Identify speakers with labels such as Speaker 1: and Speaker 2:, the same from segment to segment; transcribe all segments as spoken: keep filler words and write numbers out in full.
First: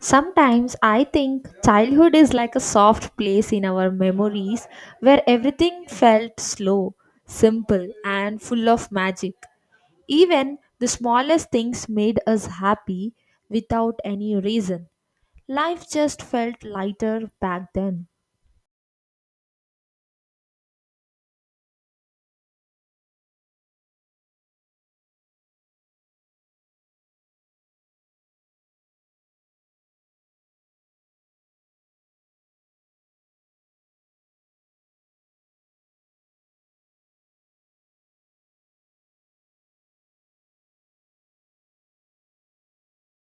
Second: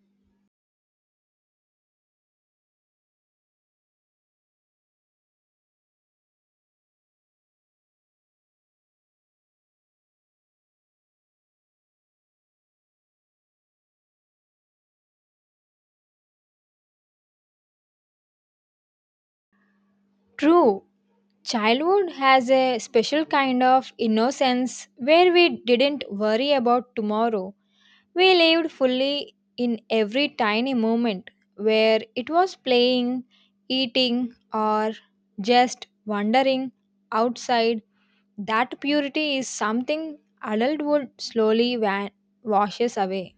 Speaker 1: Sometimes I think childhood is like a soft place in our memories where everything felt slow, simple, and full of magic. Even the smallest things made us happy without any reason. Life just felt lighter back then.
Speaker 2: True, childhood has a special kind of innocence where we didn't worry about tomorrow. We lived fully in every tiny moment, where it was playing, eating, or just wandering outside. That purity is something adulthood slowly wa- washes away.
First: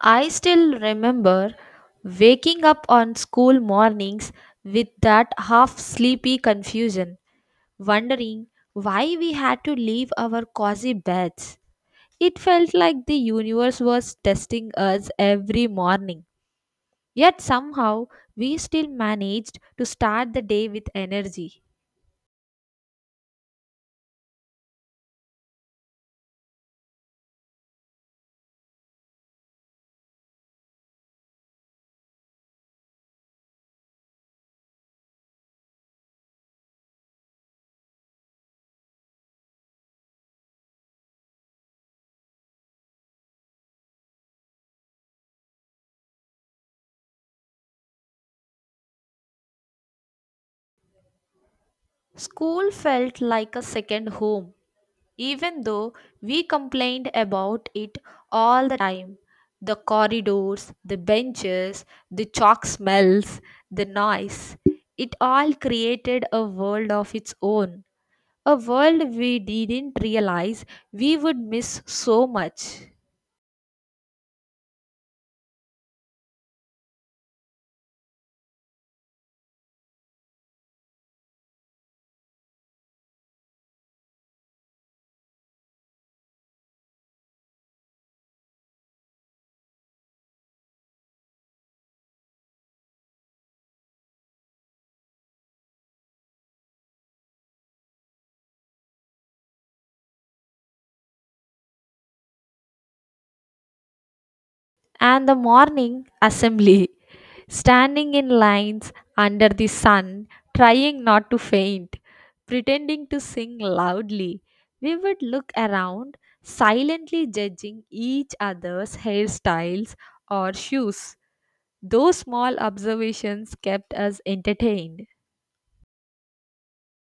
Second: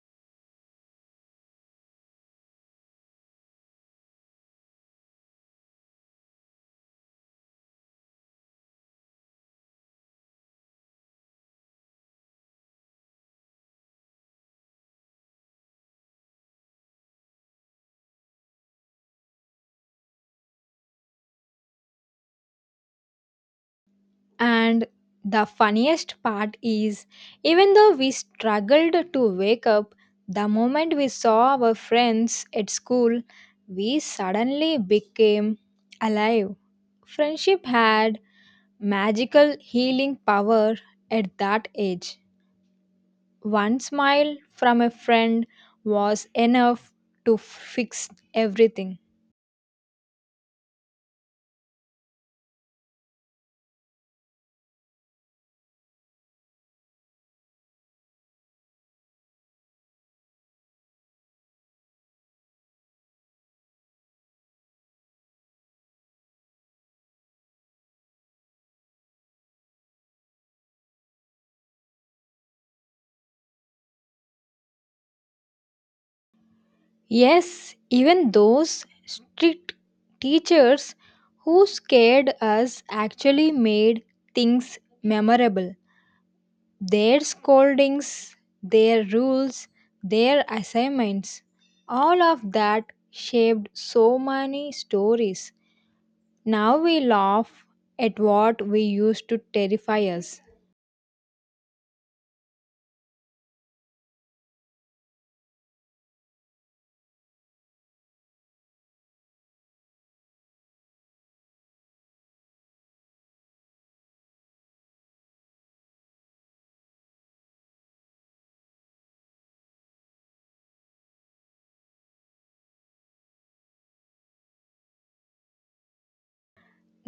Speaker 1: I still remember waking up on school mornings with that half sleepy confusion, wondering why we had to leave our cozy beds. It felt like the universe was testing us every morning. Yet somehow we still managed to start the day with energy.
Speaker 2: And the funniest part is, even though we struggled to wake up, the moment we saw our friends at school, we suddenly became alive. Friendship had magical healing power at that age. One smile from a friend was enough to fix everything.
Speaker 1: School felt like a second home, even though we complained about it all the time. The corridors, the benches, the chalk smells, the noise. It all created a world of its own. A world we didn't realize we would miss so much.
Speaker 2: Yes, even those strict teachers who scared us actually made things memorable. Their scoldings, their rules, their assignments, all of that shaped so many stories. Now we laugh at what we used to terrify us.
Speaker 1: And the morning assembly, standing in lines under the sun, trying not to faint, pretending to sing loudly. We would look around, silently judging each other's hairstyles or shoes. Those small observations kept us entertained.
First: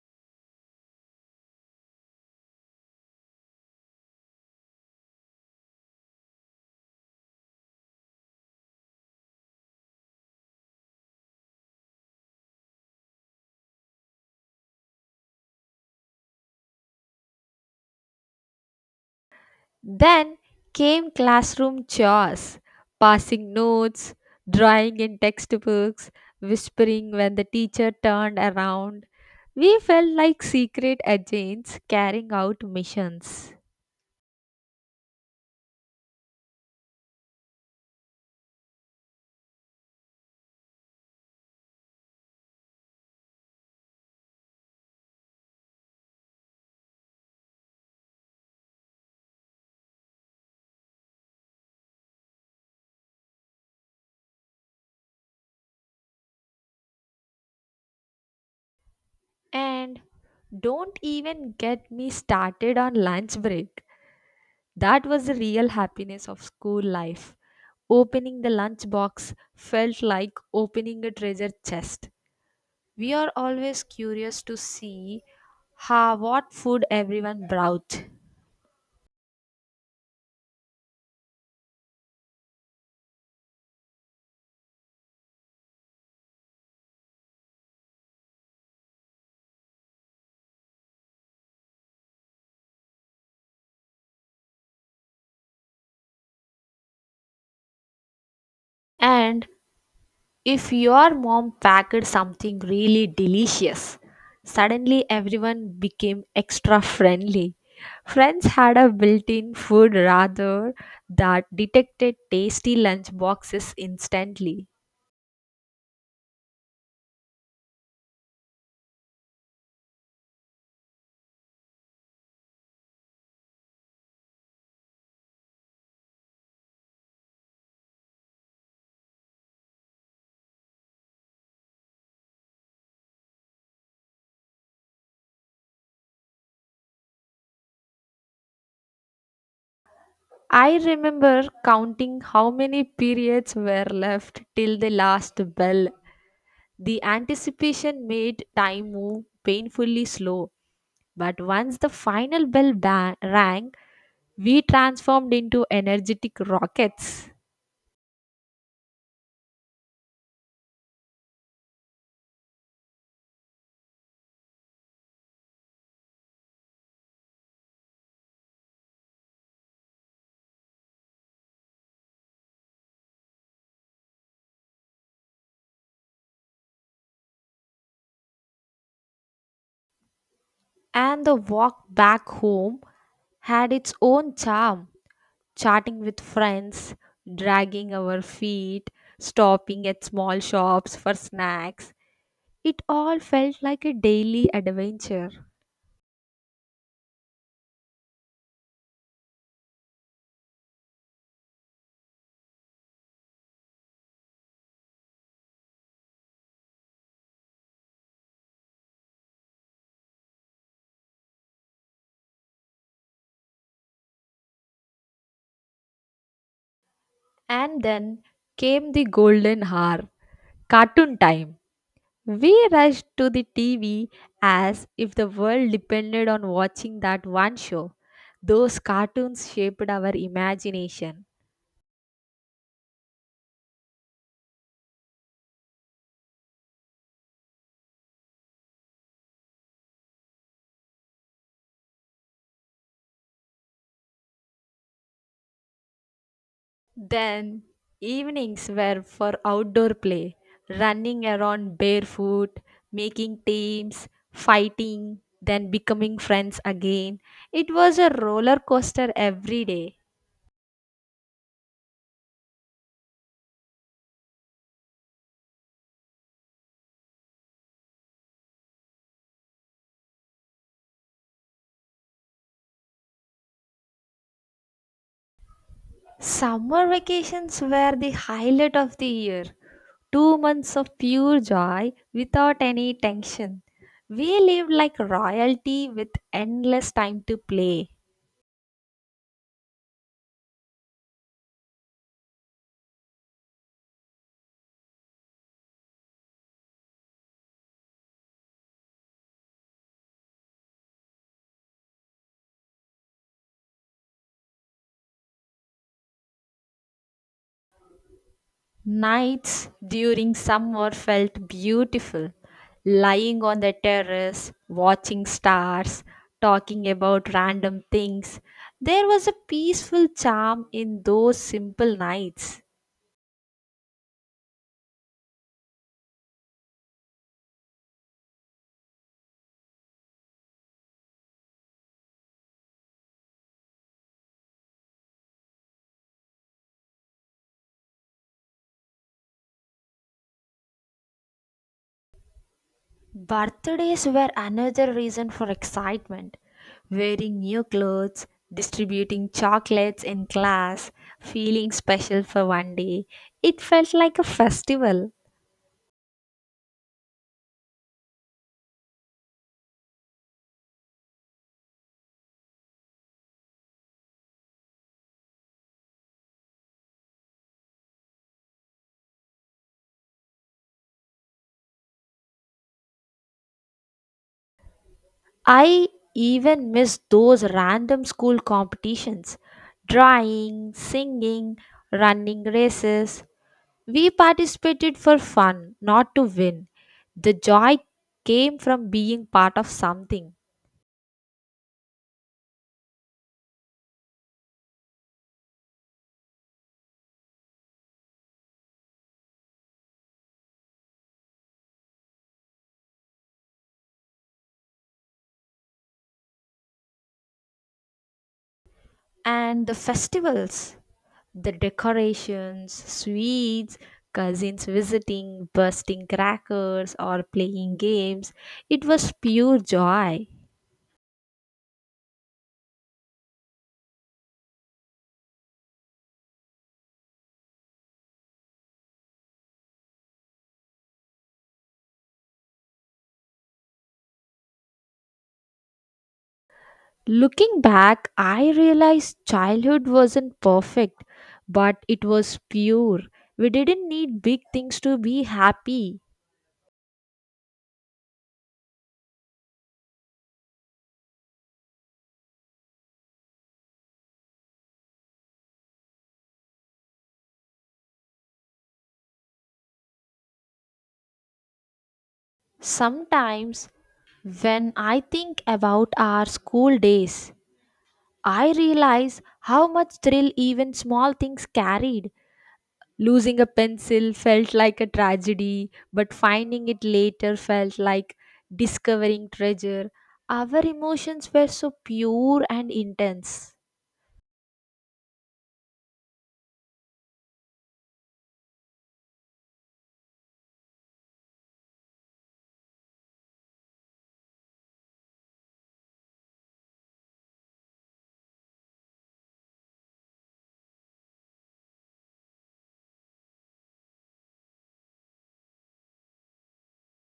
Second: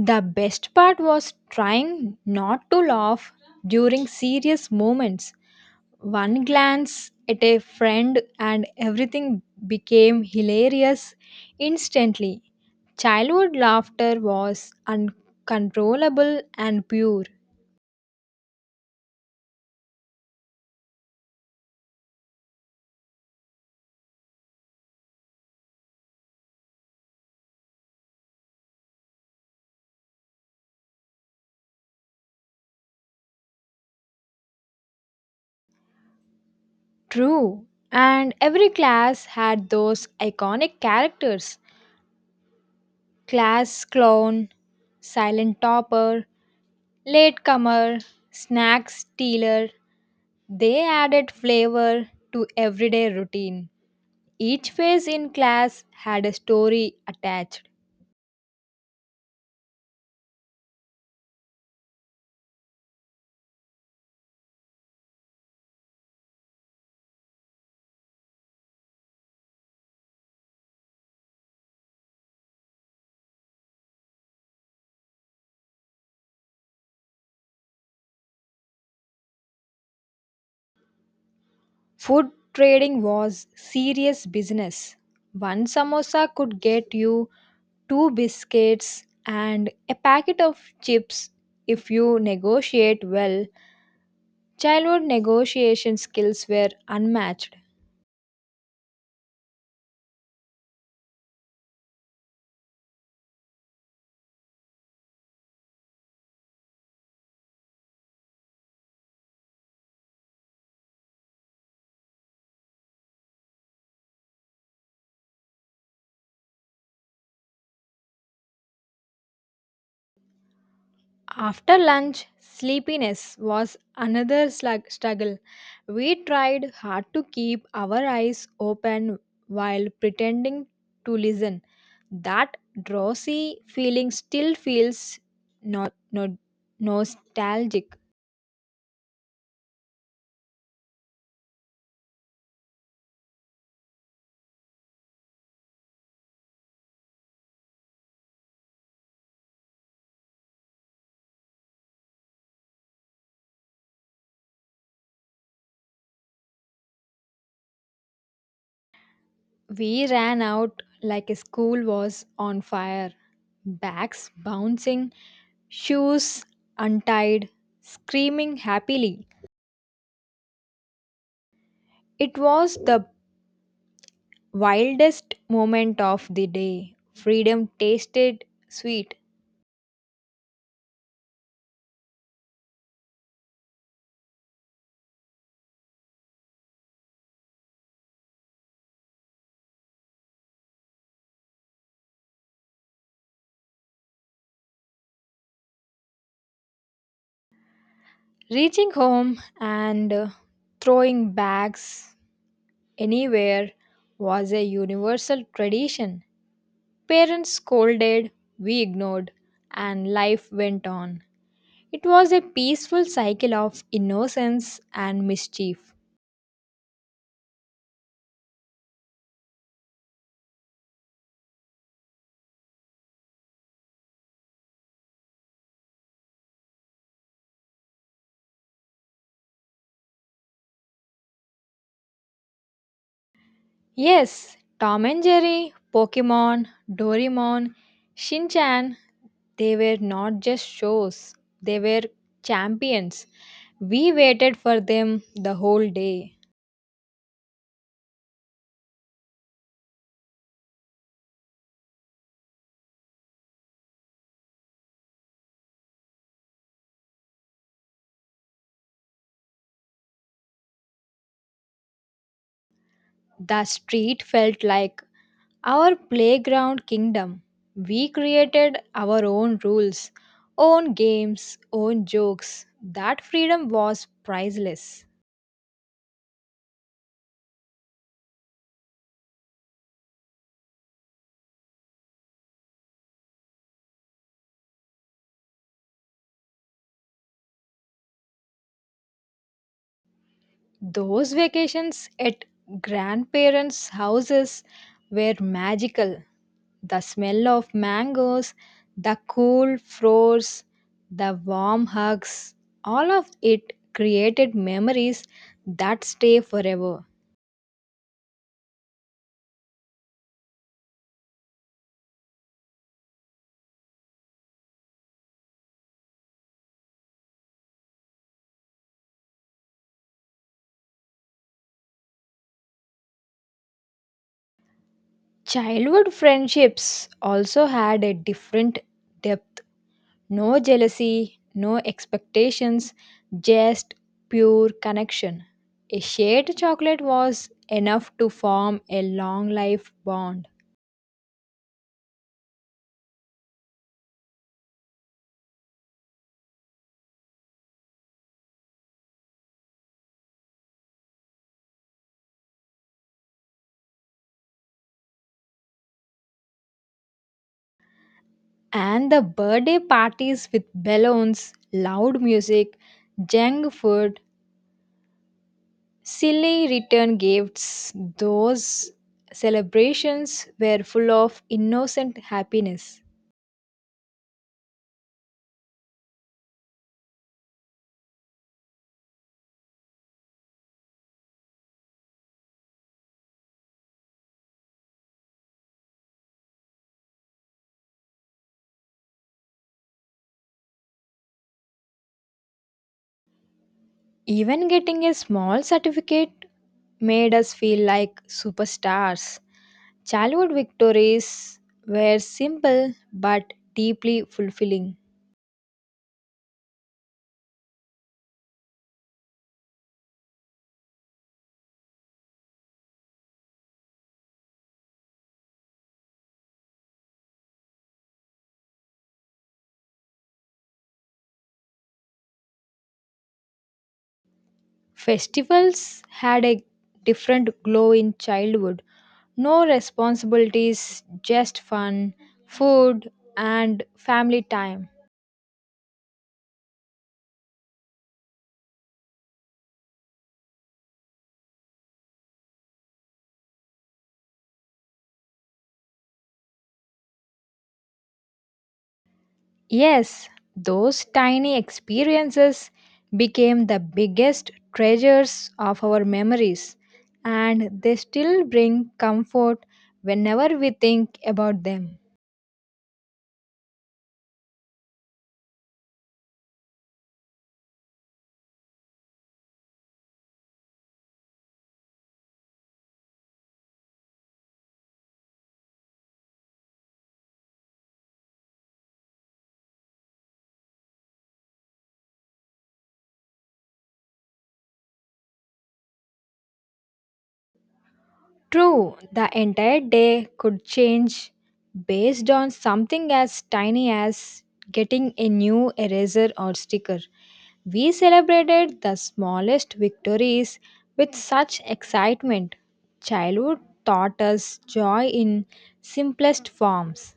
Speaker 2: The best part was trying not to laugh during serious moments. One glance at a friend and everything became hilarious instantly. Childhood laughter was uncontrollable and pure.
Speaker 1: Then came classroom chores, passing notes, drawing in textbooks, whispering when the teacher turned around. We felt like secret agents carrying out missions.
Speaker 2: True. And every class had those iconic characters: class clown, silent topper, latecomer, snack stealer. They added flavor to everyday routine. Each phase in class had a story attached.
Speaker 1: And don't even get me started on lunch break. That was the real happiness of school life. Opening the lunch box felt like opening a treasure chest. We are always curious to see how what food everyone brought.
Speaker 2: Food trading was serious business. One samosa could get you two biscuits and a packet of chips if you negotiate well. Childhood negotiation skills were unmatched.
Speaker 1: And if your mom packed something really delicious, suddenly everyone became extra friendly. Friends had a built-in food rather that detected tasty lunch boxes instantly.
Speaker 2: After lunch, sleepiness was another slug- struggle. We tried hard to keep our eyes open while pretending to listen. That drowsy feeling still feels no- no- nostalgic.
Speaker 1: I remember counting how many periods were left till the last bell. The anticipation made time move painfully slow, but once the final bell ba- rang, we transformed into energetic rockets.
Speaker 2: We ran out like a school was on fire, backs bouncing, shoes untied, screaming happily. It was the wildest moment of the day. Freedom tasted sweet.
Speaker 1: And the walk back home had its own charm, chatting with friends, dragging our feet, stopping at small shops for snacks. It all felt like a daily adventure.
Speaker 2: Reaching home and uh, throwing bags anywhere was a universal tradition. Parents scolded, we ignored, and life went on. It was a peaceful cycle of innocence and mischief.
Speaker 1: And then came the golden hour, cartoon time. We rushed to the T V as if the world depended on watching that one show. Those cartoons shaped our imagination.
Speaker 2: Yes, Tom and Jerry, Pokemon, Doraemon, Shinchan. They were not just shows, they were champions. We waited for them the whole day.
Speaker 1: Then, evenings were for outdoor play, running around barefoot, making teams, fighting, then becoming friends again. It was a roller coaster every day.
Speaker 2: The street felt like our playground kingdom. We created our own rules, own games, own jokes. That freedom was priceless.
Speaker 1: Summer vacations were the highlight of the year. Two months of pure joy without any tension. We lived like royalty with endless time to play.
Speaker 2: Those vacations at grandparents' houses were magical. The smell of mangoes, the cool floors, the warm hugs, all of it created memories that stay forever.
Speaker 1: Nights during summer felt beautiful. Lying on the terrace, watching stars, talking about random things. There was a peaceful charm in those simple nights.
Speaker 2: Childhood friendships also had a different depth. No jealousy, no expectations, just pure connection. A shared chocolate was enough to form a long life bond.
Speaker 1: Birthdays were another reason for excitement. Wearing new clothes, distributing chocolates in class, feeling special for one day. It felt like a festival.
Speaker 2: And the birthday parties with balloons, loud music, junk food, silly return gifts, those celebrations were full of innocent happiness.
Speaker 1: I even missed those random school competitions drawing, singing, running races. We participated for fun, not to win. The joy came from being part of something.
Speaker 2: Even getting a small certificate made us feel like superstars. Childhood victories were simple but deeply fulfilling.
Speaker 1: And the festivals. The decorations, sweets, cousins visiting, bursting crackers, or playing games. It was pure joy.
Speaker 2: Festivals had a different glow in childhood. No responsibilities, just fun, food, and family time.
Speaker 1: Looking back, I realized childhood wasn't perfect, but it was pure. We didn't need big things to be happy.
Speaker 2: Yes, those tiny experiences became the biggest treasures of our memories, and they still bring comfort whenever we think about them.
Speaker 1: Sometimes, when I think about our school days, I realize how much thrill even small things carried. Losing a pencil felt like a tragedy, but finding it later felt like discovering treasure. Our emotions were so pure and intense.
Speaker 2: True, the entire day could change based on something as tiny as getting a new eraser or sticker. We celebrated the smallest victories with such excitement. Childhood taught us joy in simplest forms.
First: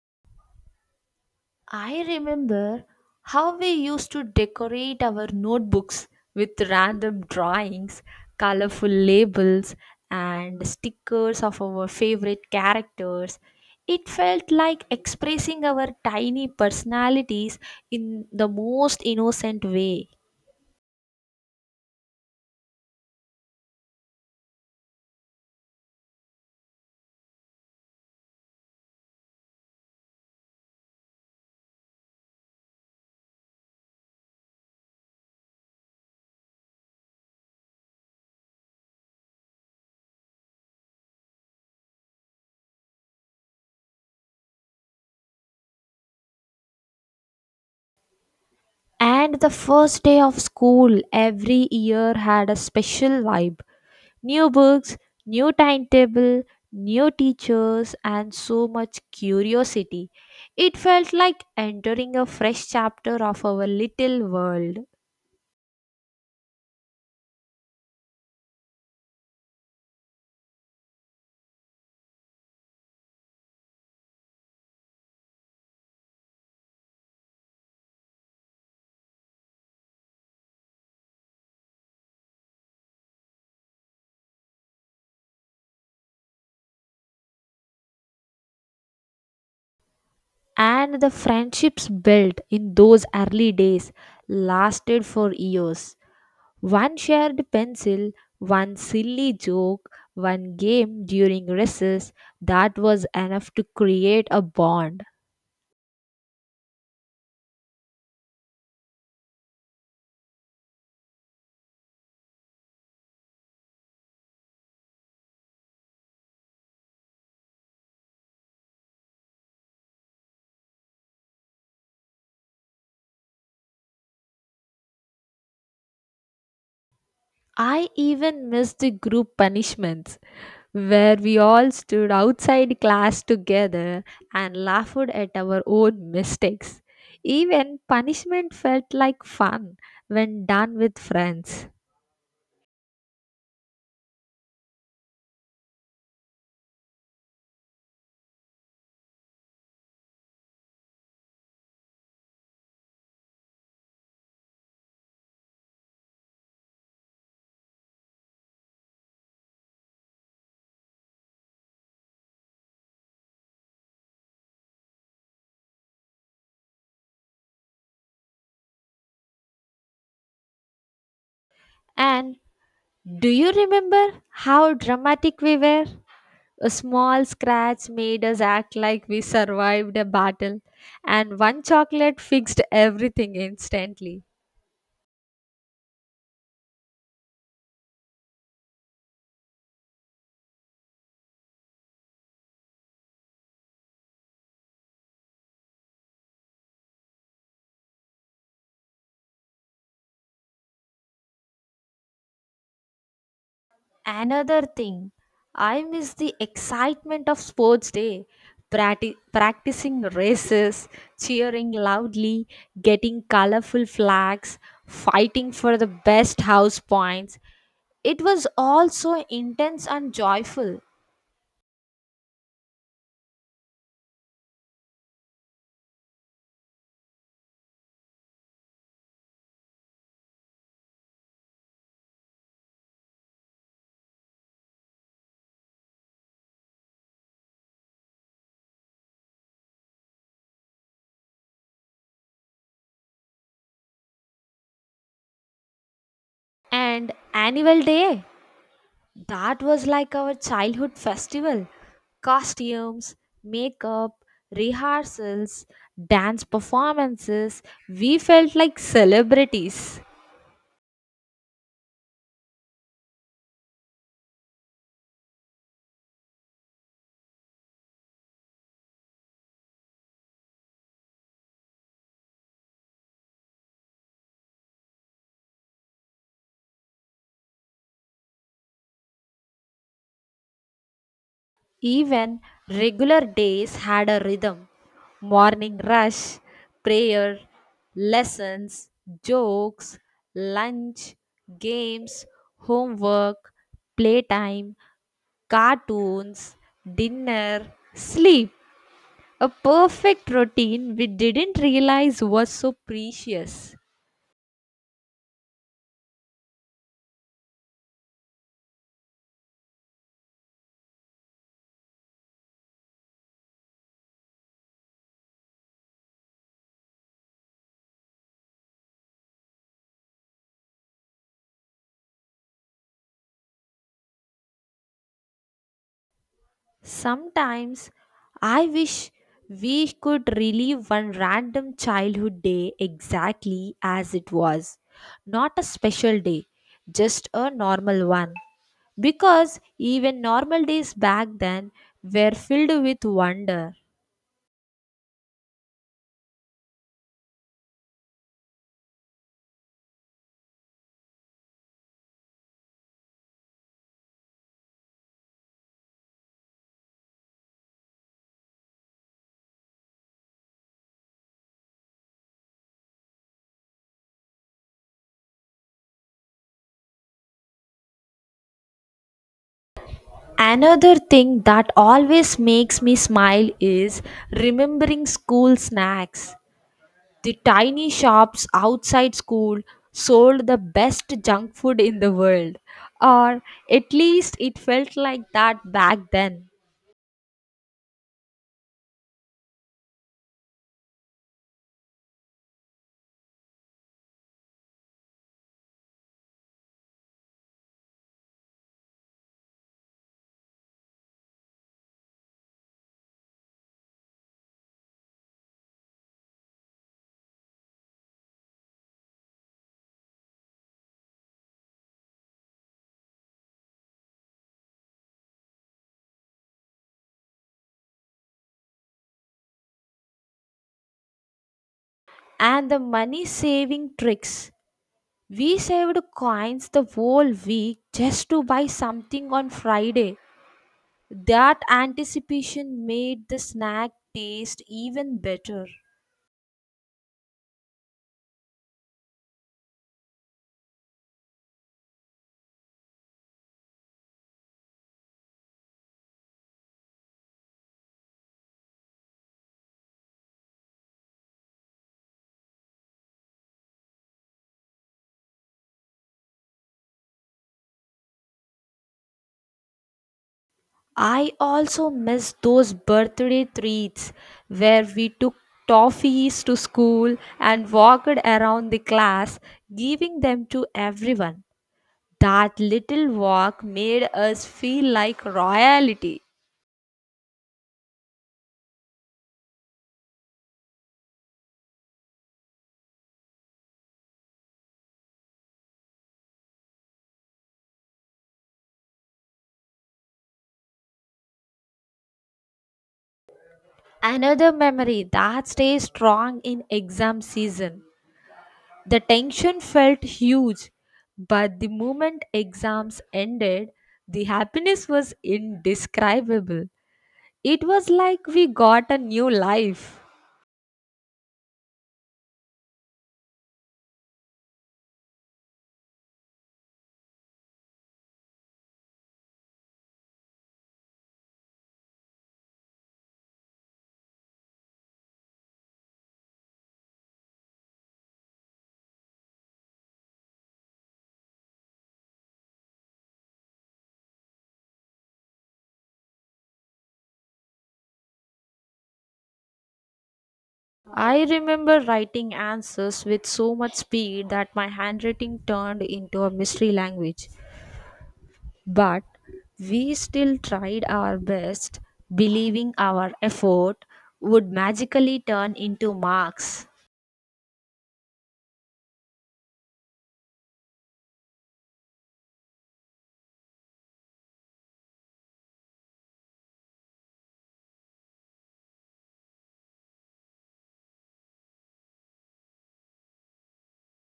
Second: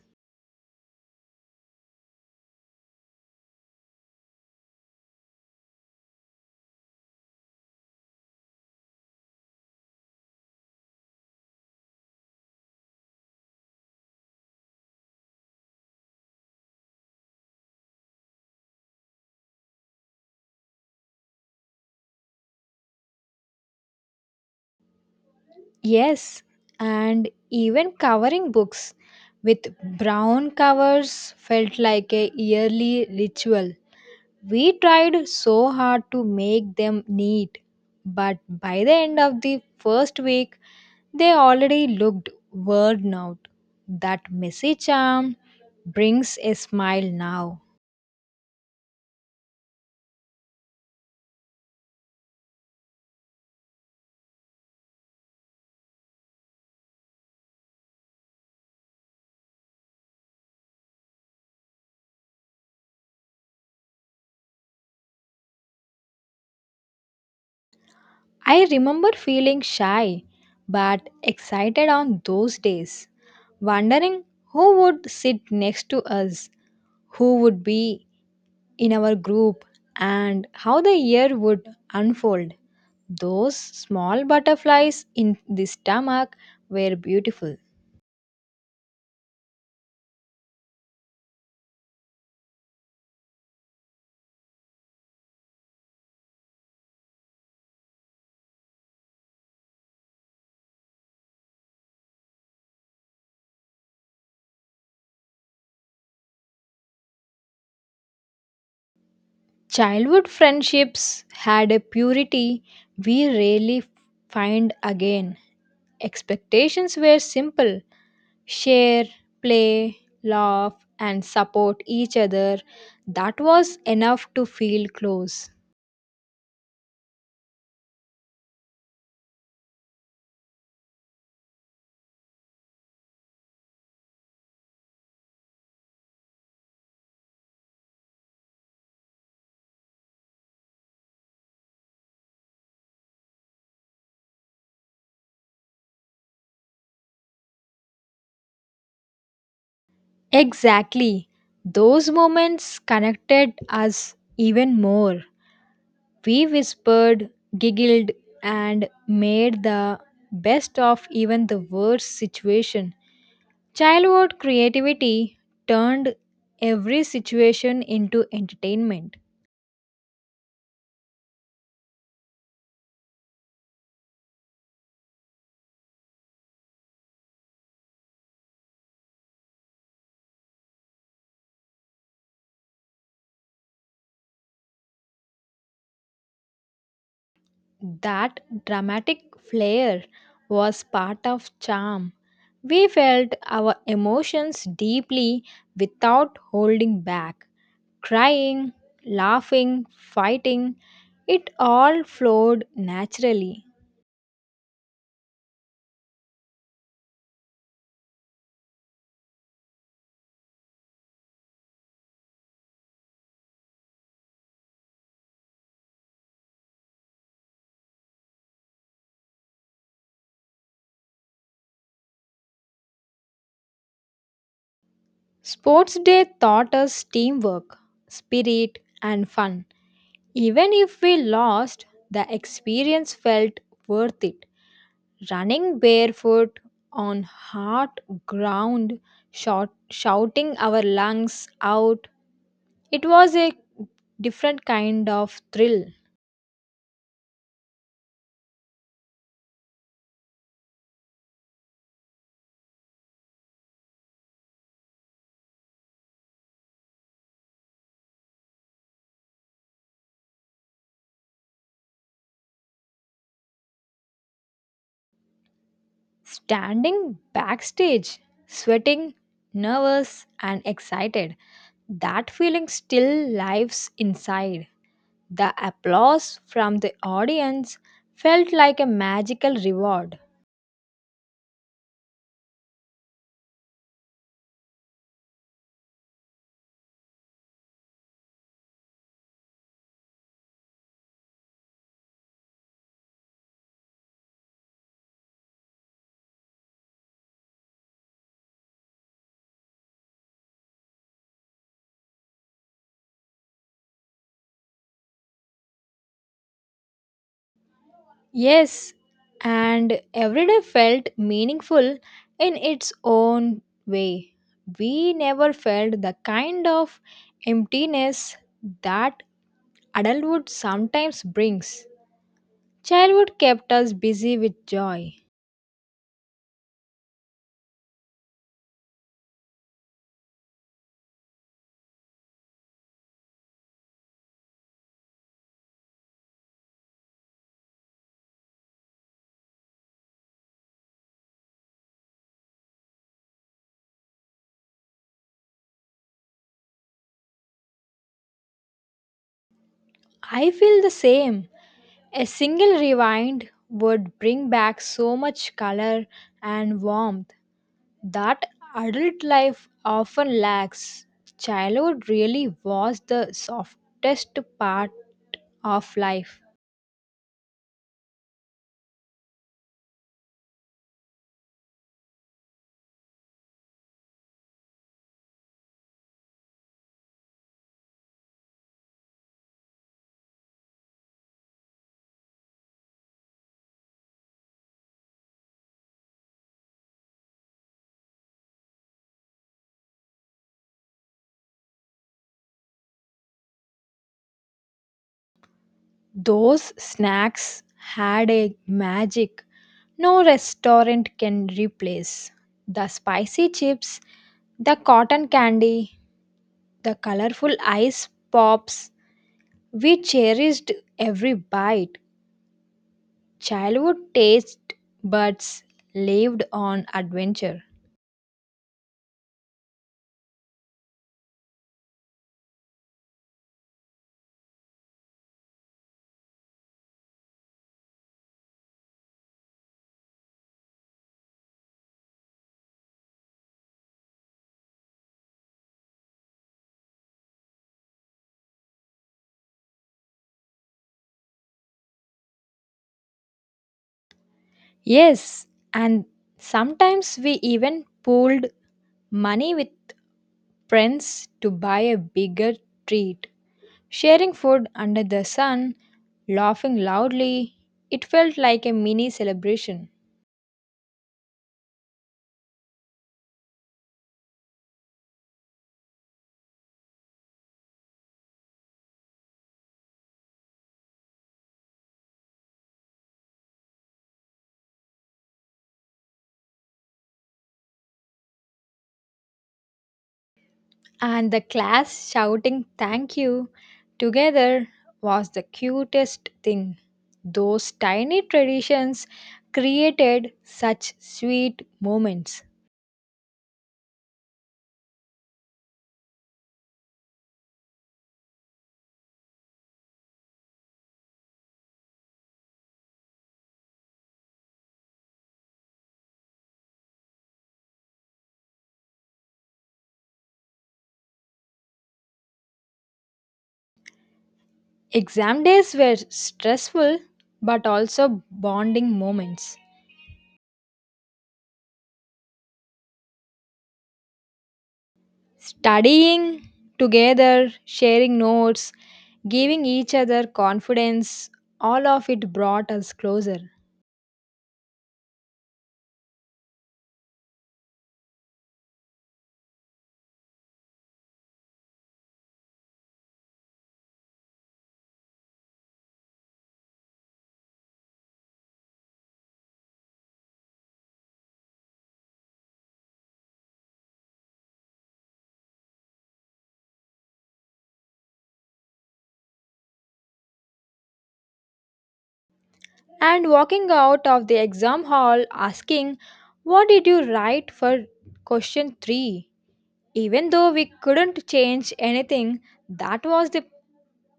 Speaker 1: I remember how we used to decorate our notebooks with random drawings, colorful labels, and stickers of our favorite characters. It felt like expressing our tiny personalities in the most innocent way.
Speaker 2: Yes, and even covering books with brown covers felt like a yearly ritual. We tried so hard to make them neat, but by the end of the first week, they already looked worn out. That messy charm brings a smile now.
Speaker 1: And the first day of school every year had a special vibe. New books, new timetable, new teachers, and so much curiosity. It felt like entering a fresh chapter of our little world.
Speaker 2: I remember feeling shy but excited on those days, wondering who would sit next to us, who would be in our group and how the year would unfold. Those small butterflies in the stomach were beautiful.
Speaker 1: And the friendships built in those early days lasted for years. One shared pencil, one silly joke, one game during recess, that was enough to create a bond.
Speaker 2: Childhood friendships had a purity we rarely find again. Expectations were simple: share, play, laugh, and support each other. That was enough to feel close.
Speaker 1: I even missed the group punishments where we all stood outside class together and laughed at our own mistakes. Even punishment felt like fun when done with friends.
Speaker 2: Exactly. Those moments connected us even more. We whispered, giggled, and made the best of even the worst situation. Childhood creativity turned every situation into entertainment.
Speaker 1: And do you remember how dramatic we were? A small scratch made us act like we survived a battle, and one chocolate fixed everything instantly.
Speaker 2: That dramatic flair was part of charm. We felt our emotions deeply without holding back. Crying, laughing, fighting, it all flowed naturally.
Speaker 1: Another thing, I miss the excitement of sports day. Practi- practicing races, cheering loudly, getting colorful flags, fighting for the best house points. It was all so intense and joyful.
Speaker 2: Sports Day taught us teamwork, spirit, and fun. Even if we lost, the experience felt worth it. Running barefoot on hard ground, shout, shouting our lungs out, it was a different kind of thrill.
Speaker 1: And annual day, that was like our childhood festival. Costumes, makeup, rehearsals, dance performances, we felt like celebrities.
Speaker 2: Standing backstage, sweating, nervous, and excited, that feeling still lives inside. The applause from the audience felt like a magical reward.
Speaker 1: Even regular days had a rhythm morning rush, prayer, lessons, jokes, lunch, games, homework, playtime, cartoons, dinner, sleep. A perfect routine we didn't realize was so precious.
Speaker 2: Yes, and every day felt meaningful in its own way. We never felt the kind of emptiness that adulthood sometimes brings. Childhood kept us busy with joy.
Speaker 1: Sometimes I wish we could relive one random childhood day exactly as it was. Not a special day, just a normal one. Because even normal days back then were filled with wonder.
Speaker 2: I feel the same. A single rewind would bring back so much color and warmth that adult life often lacks. Childhood really was the softest part of life.
Speaker 1: Another thing that always makes me smile is remembering school snacks. The tiny shops outside school sold the best junk food in the world, or at least it felt like that back then.
Speaker 2: Those snacks had a magic no restaurant can replace. The spicy chips, the cotton candy, the colorful ice pops. We cherished every bite. Childhood taste buds lived on adventure.
Speaker 1: And the money saving tricks. We saved coins the whole week just to buy something on Friday. That anticipation made the snack taste even better.
Speaker 2: Yes, and sometimes we even pooled money with friends to buy a bigger treat. Sharing food under the sun, laughing loudly, it felt like a mini celebration.
Speaker 1: I also miss those birthday treats where we took toffees to school and walked around the class, giving them to everyone. That little walk made us feel like royalty.
Speaker 2: And the class shouting thank you together was the cutest thing. Those tiny traditions created such sweet moments.
Speaker 1: Another memory that stays strong in exam season. The tension felt huge, but the moment exams ended, the happiness was indescribable. It was like we got a new life.
Speaker 2: Exam days were stressful but also bonding moments. Studying together, sharing notes, giving each other confidence, all of it brought us closer.
Speaker 1: I remember writing answers with so much speed that my handwriting turned into a mystery language. But we still tried our best, believing our effort would magically turn into marks.
Speaker 2: And walking out of the exam hall asking, "What did you write for question three?" Even though we couldn't change anything, that was the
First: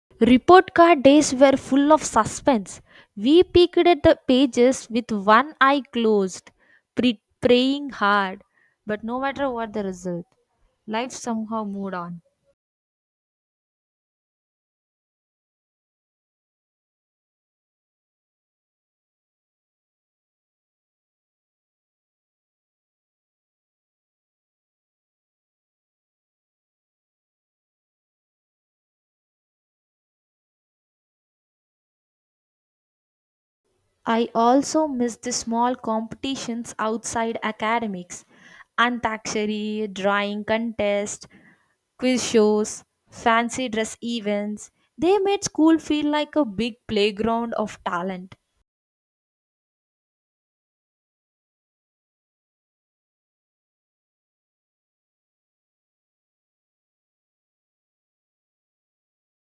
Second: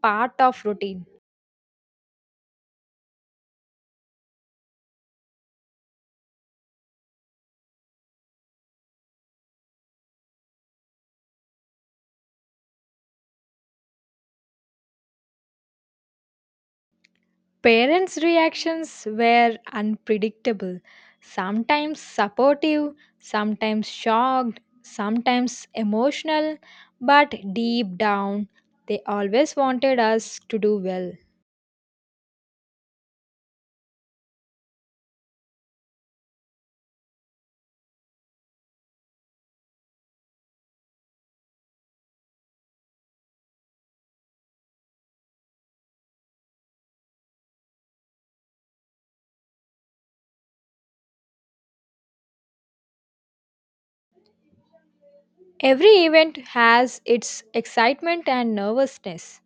Speaker 2: part of
Speaker 1: Report card
Speaker 2: routine.
Speaker 1: days were full of suspense. We peeked at the pages with one eye closed, pre- praying hard. But no matter what the result, life somehow moved on.
Speaker 2: Parents' reactions were unpredictable, sometimes supportive, sometimes shocked, sometimes emotional, but deep down, they always wanted us to do well.
Speaker 1: I also miss the small competitions outside academics, antakshari, drawing contest, quiz shows, fancy dress events. They made school feel like a big playground of talent.
Speaker 2: Every event has its excitement and nervousness.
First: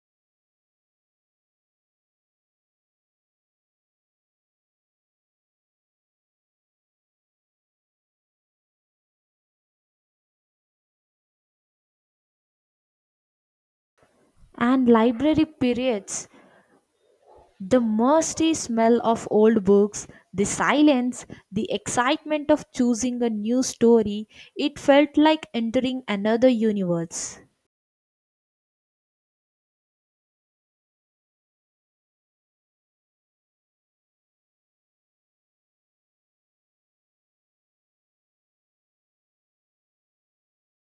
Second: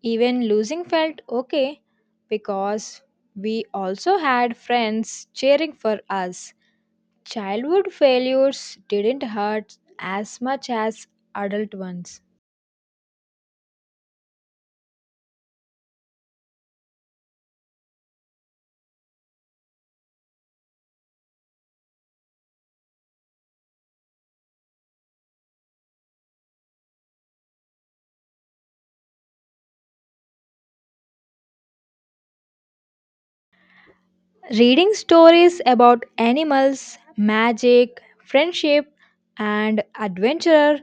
Speaker 2: Even losing felt okay because we also had friends cheering for us. Childhood failures didn't hurt as much as adult ones.
Speaker 1: And library periods, the musty smell of old books, the silence, the excitement of choosing a new story, it felt like entering another universe.
Speaker 2: Reading stories about animals, magic, friendship, and adventure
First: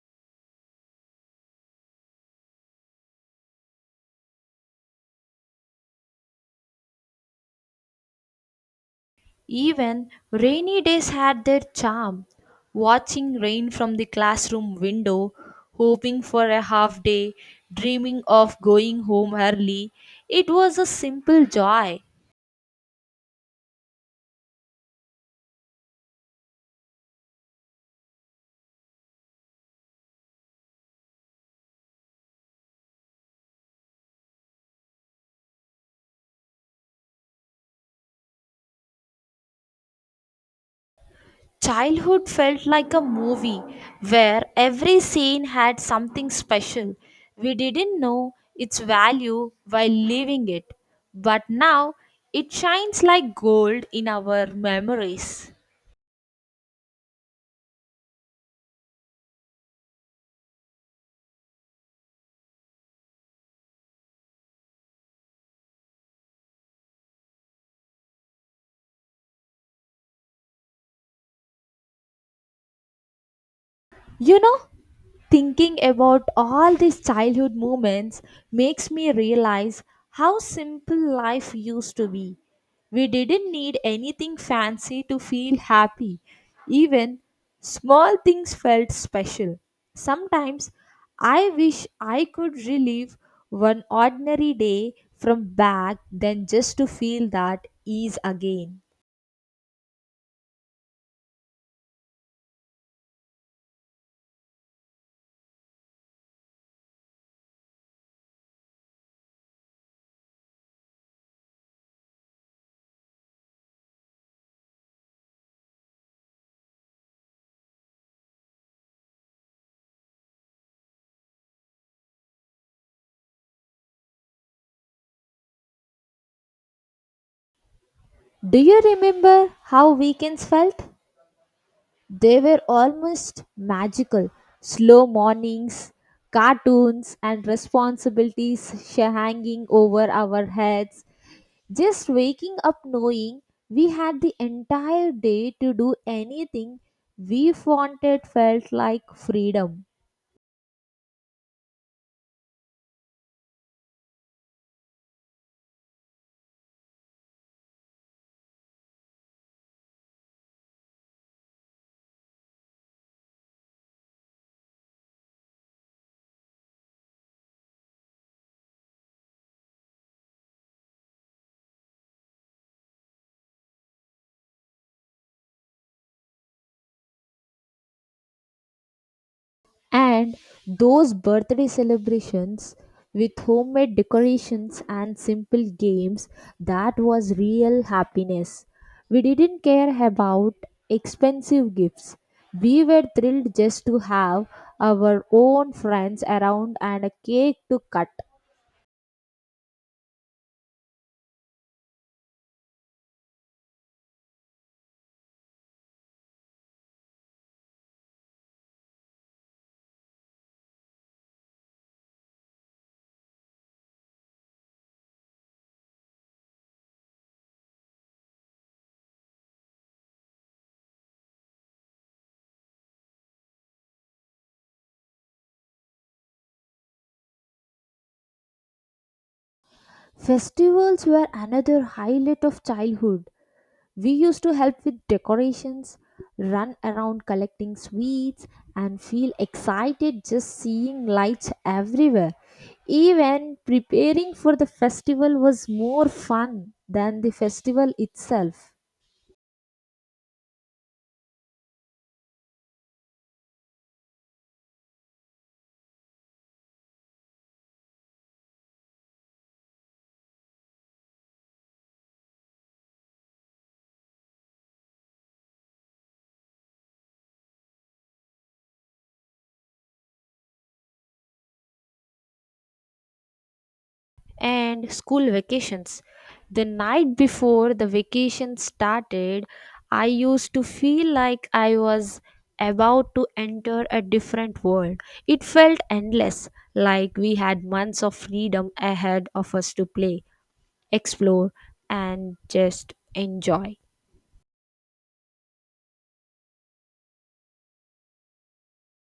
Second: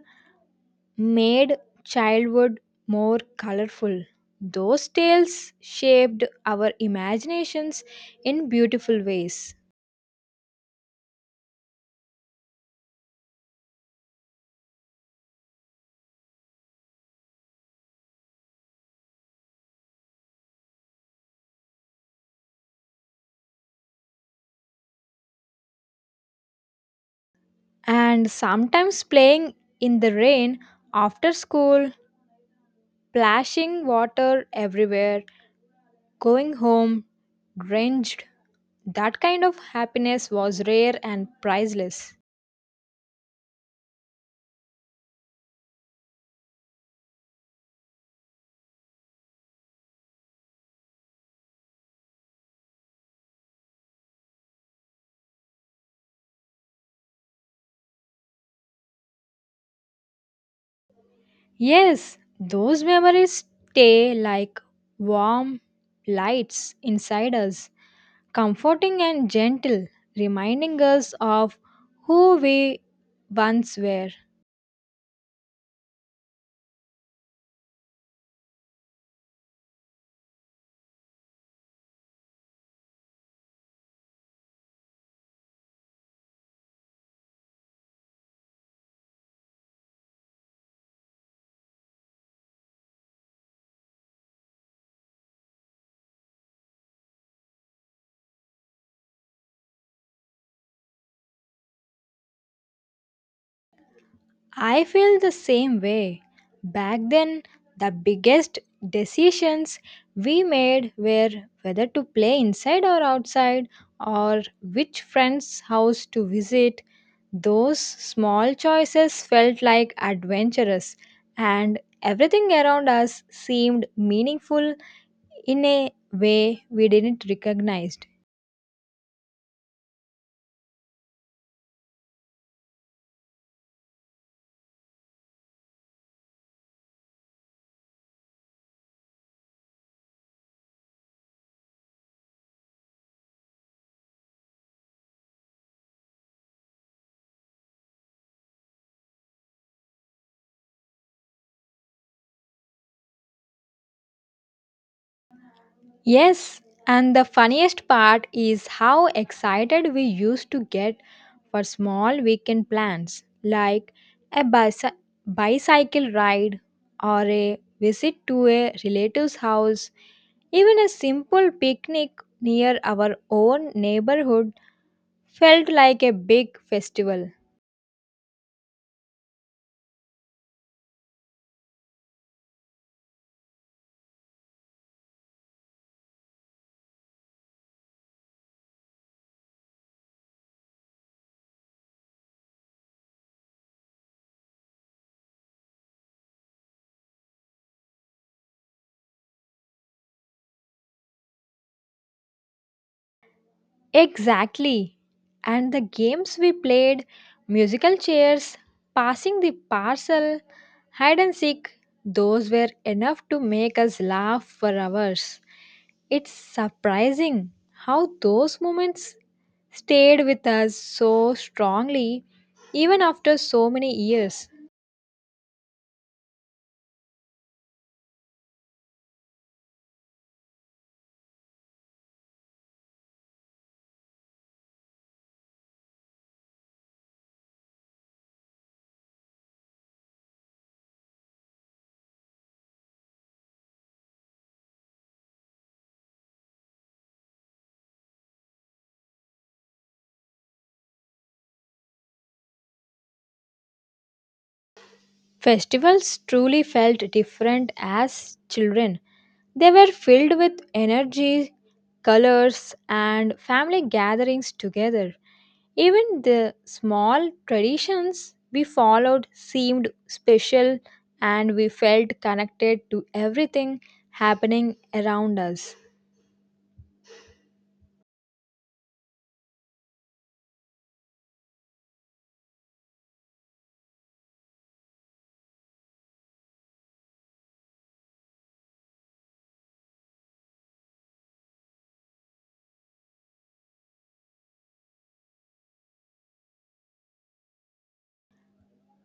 Speaker 2: made childhood more colorful. Those tales shaped our imaginations in beautiful ways.
Speaker 1: Even rainy days had their charm. Watching rain from the classroom window, hoping for a half day, dreaming of going home early, it was a simple joy.
Speaker 2: And sometimes playing in the rain after school, plashing water everywhere, going home drenched, that kind of happiness was rare and priceless.
Speaker 1: Childhood felt like a movie where every scene had something special. We didn't know its value while living it, but now it shines like gold in our memories.
Speaker 2: Yes, those memories stay like warm lights inside us, comforting and gentle, reminding us of who we once were.
Speaker 1: You know, Thinking about all these childhood moments makes me realize how simple life used to be. We didn't need anything fancy to feel happy. Even small things felt special. Sometimes I wish I could relive one ordinary day from back then just to feel that ease again.
Speaker 2: I feel the same way. Back then, the biggest decisions we made were whether to play inside or outside, or which friend's house to visit. Those small choices felt like adventurous, and everything around us seemed meaningful in a way we didn't recognize.
Speaker 1: Do you remember how weekends felt? They were almost magical. Slow mornings, cartoons, and responsibilities sh- hanging over our heads. Just waking up knowing we had the entire day to do anything we wanted felt like freedom.
Speaker 2: Yes, and the funniest part is how excited we used to get for small weekend plans like a bicy- bicycle ride or a visit to a relative's house, even a simple picnic near our own neighborhood felt like a big festival.
Speaker 1: And those birthday celebrations with homemade decorations and simple games, that was real happiness. We didn't care about expensive gifts. We were thrilled just to have our own friends around and a cake to cut.
Speaker 2: Exactly. And the games we played, musical chairs, passing the parcel, hide and seek, those were enough to make us laugh for hours. It's surprising how those moments stayed with us so strongly even after so many years.
Speaker 1: Festivals were another highlight of childhood. We used to help with decorations, run around collecting sweets, and feel excited just seeing lights everywhere. Even preparing for the festival was more fun than the festival itself.
Speaker 2: Festivals truly felt different as children. They were filled with energy, colors, and family gatherings together. Even the small traditions we followed seemed special, and we felt connected to everything happening
Speaker 1: And school
Speaker 2: around us.
Speaker 1: vacations. The night before the vacation started, I used to feel like I was about to enter a different world. It felt endless, like we had months of freedom ahead of us to play, explore, and just enjoy.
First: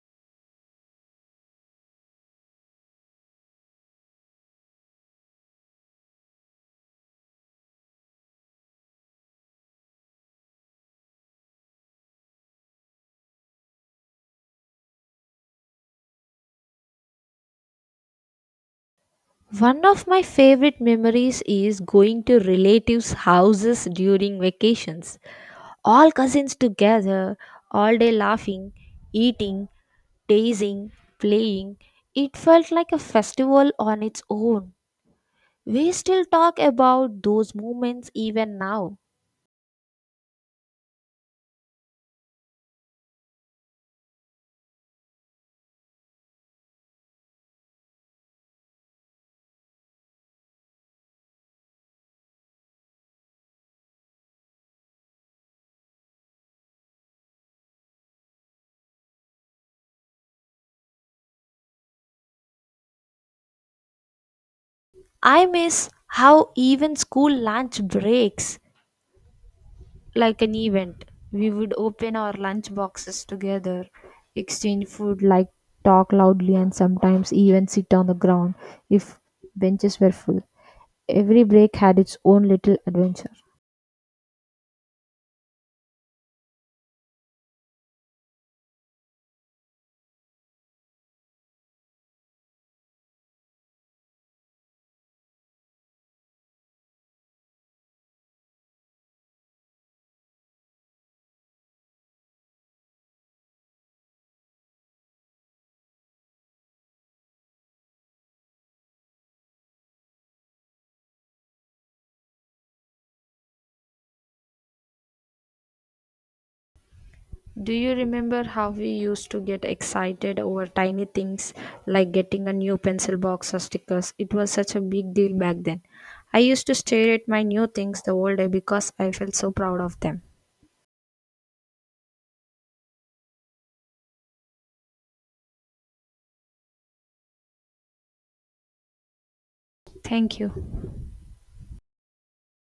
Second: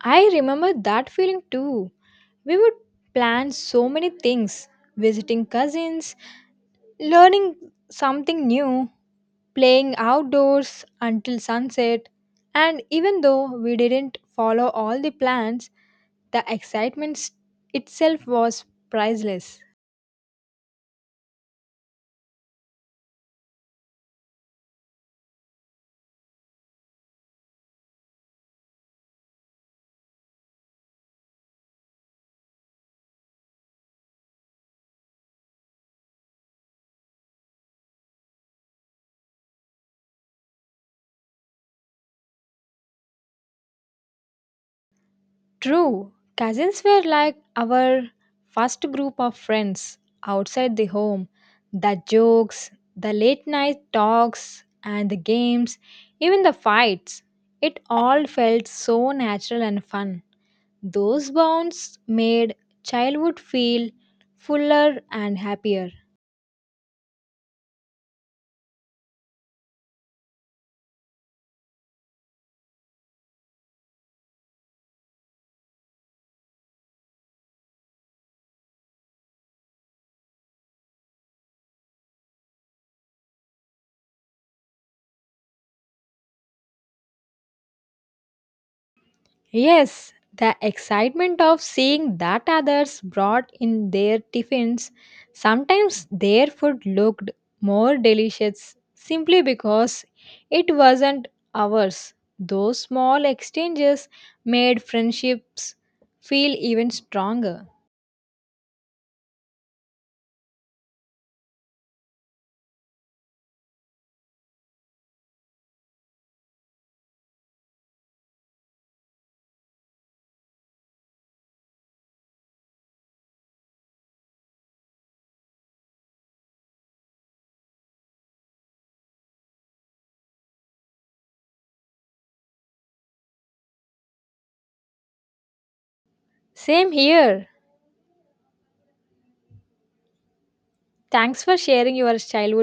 Speaker 2: I remember that feeling too. We would plan so many things, visiting cousins, learning something new, playing outdoors until sunset, and even though we didn't follow all the plans, the excitement s- itself was priceless.
Speaker 1: One of my favorite memories is going to relatives' houses during vacations. All cousins together, all day laughing, eating, Dazing, playing, it felt like a festival on its own. We still talk about those moments even now.
Speaker 2: True, cousins were like our first group of friends outside the home. The jokes, the late night talks, and the games, even the fights, it all felt so natural and fun. Those bonds made childhood feel fuller and
Speaker 1: I
Speaker 2: happier.
Speaker 1: miss how even school lunch breaks like an event. We would open our lunch boxes together, exchange food, like talk loudly, and sometimes even sit on the ground if benches were full. Every break had its own little adventure.
Speaker 2: Yes, the excitement of seeing that others brought in their tiffins. Sometimes their food looked more delicious simply because it wasn't ours. Those small exchanges made friendships feel even stronger.
Speaker 1: Do you remember how we used to get excited over tiny things like getting a new pencil box or stickers? It was such a big deal back then. I used to stare at my new things the whole day because I felt so proud of them.
Speaker 2: Same here.
Speaker 1: Thank you.
Speaker 2: Thanks for sharing your childhood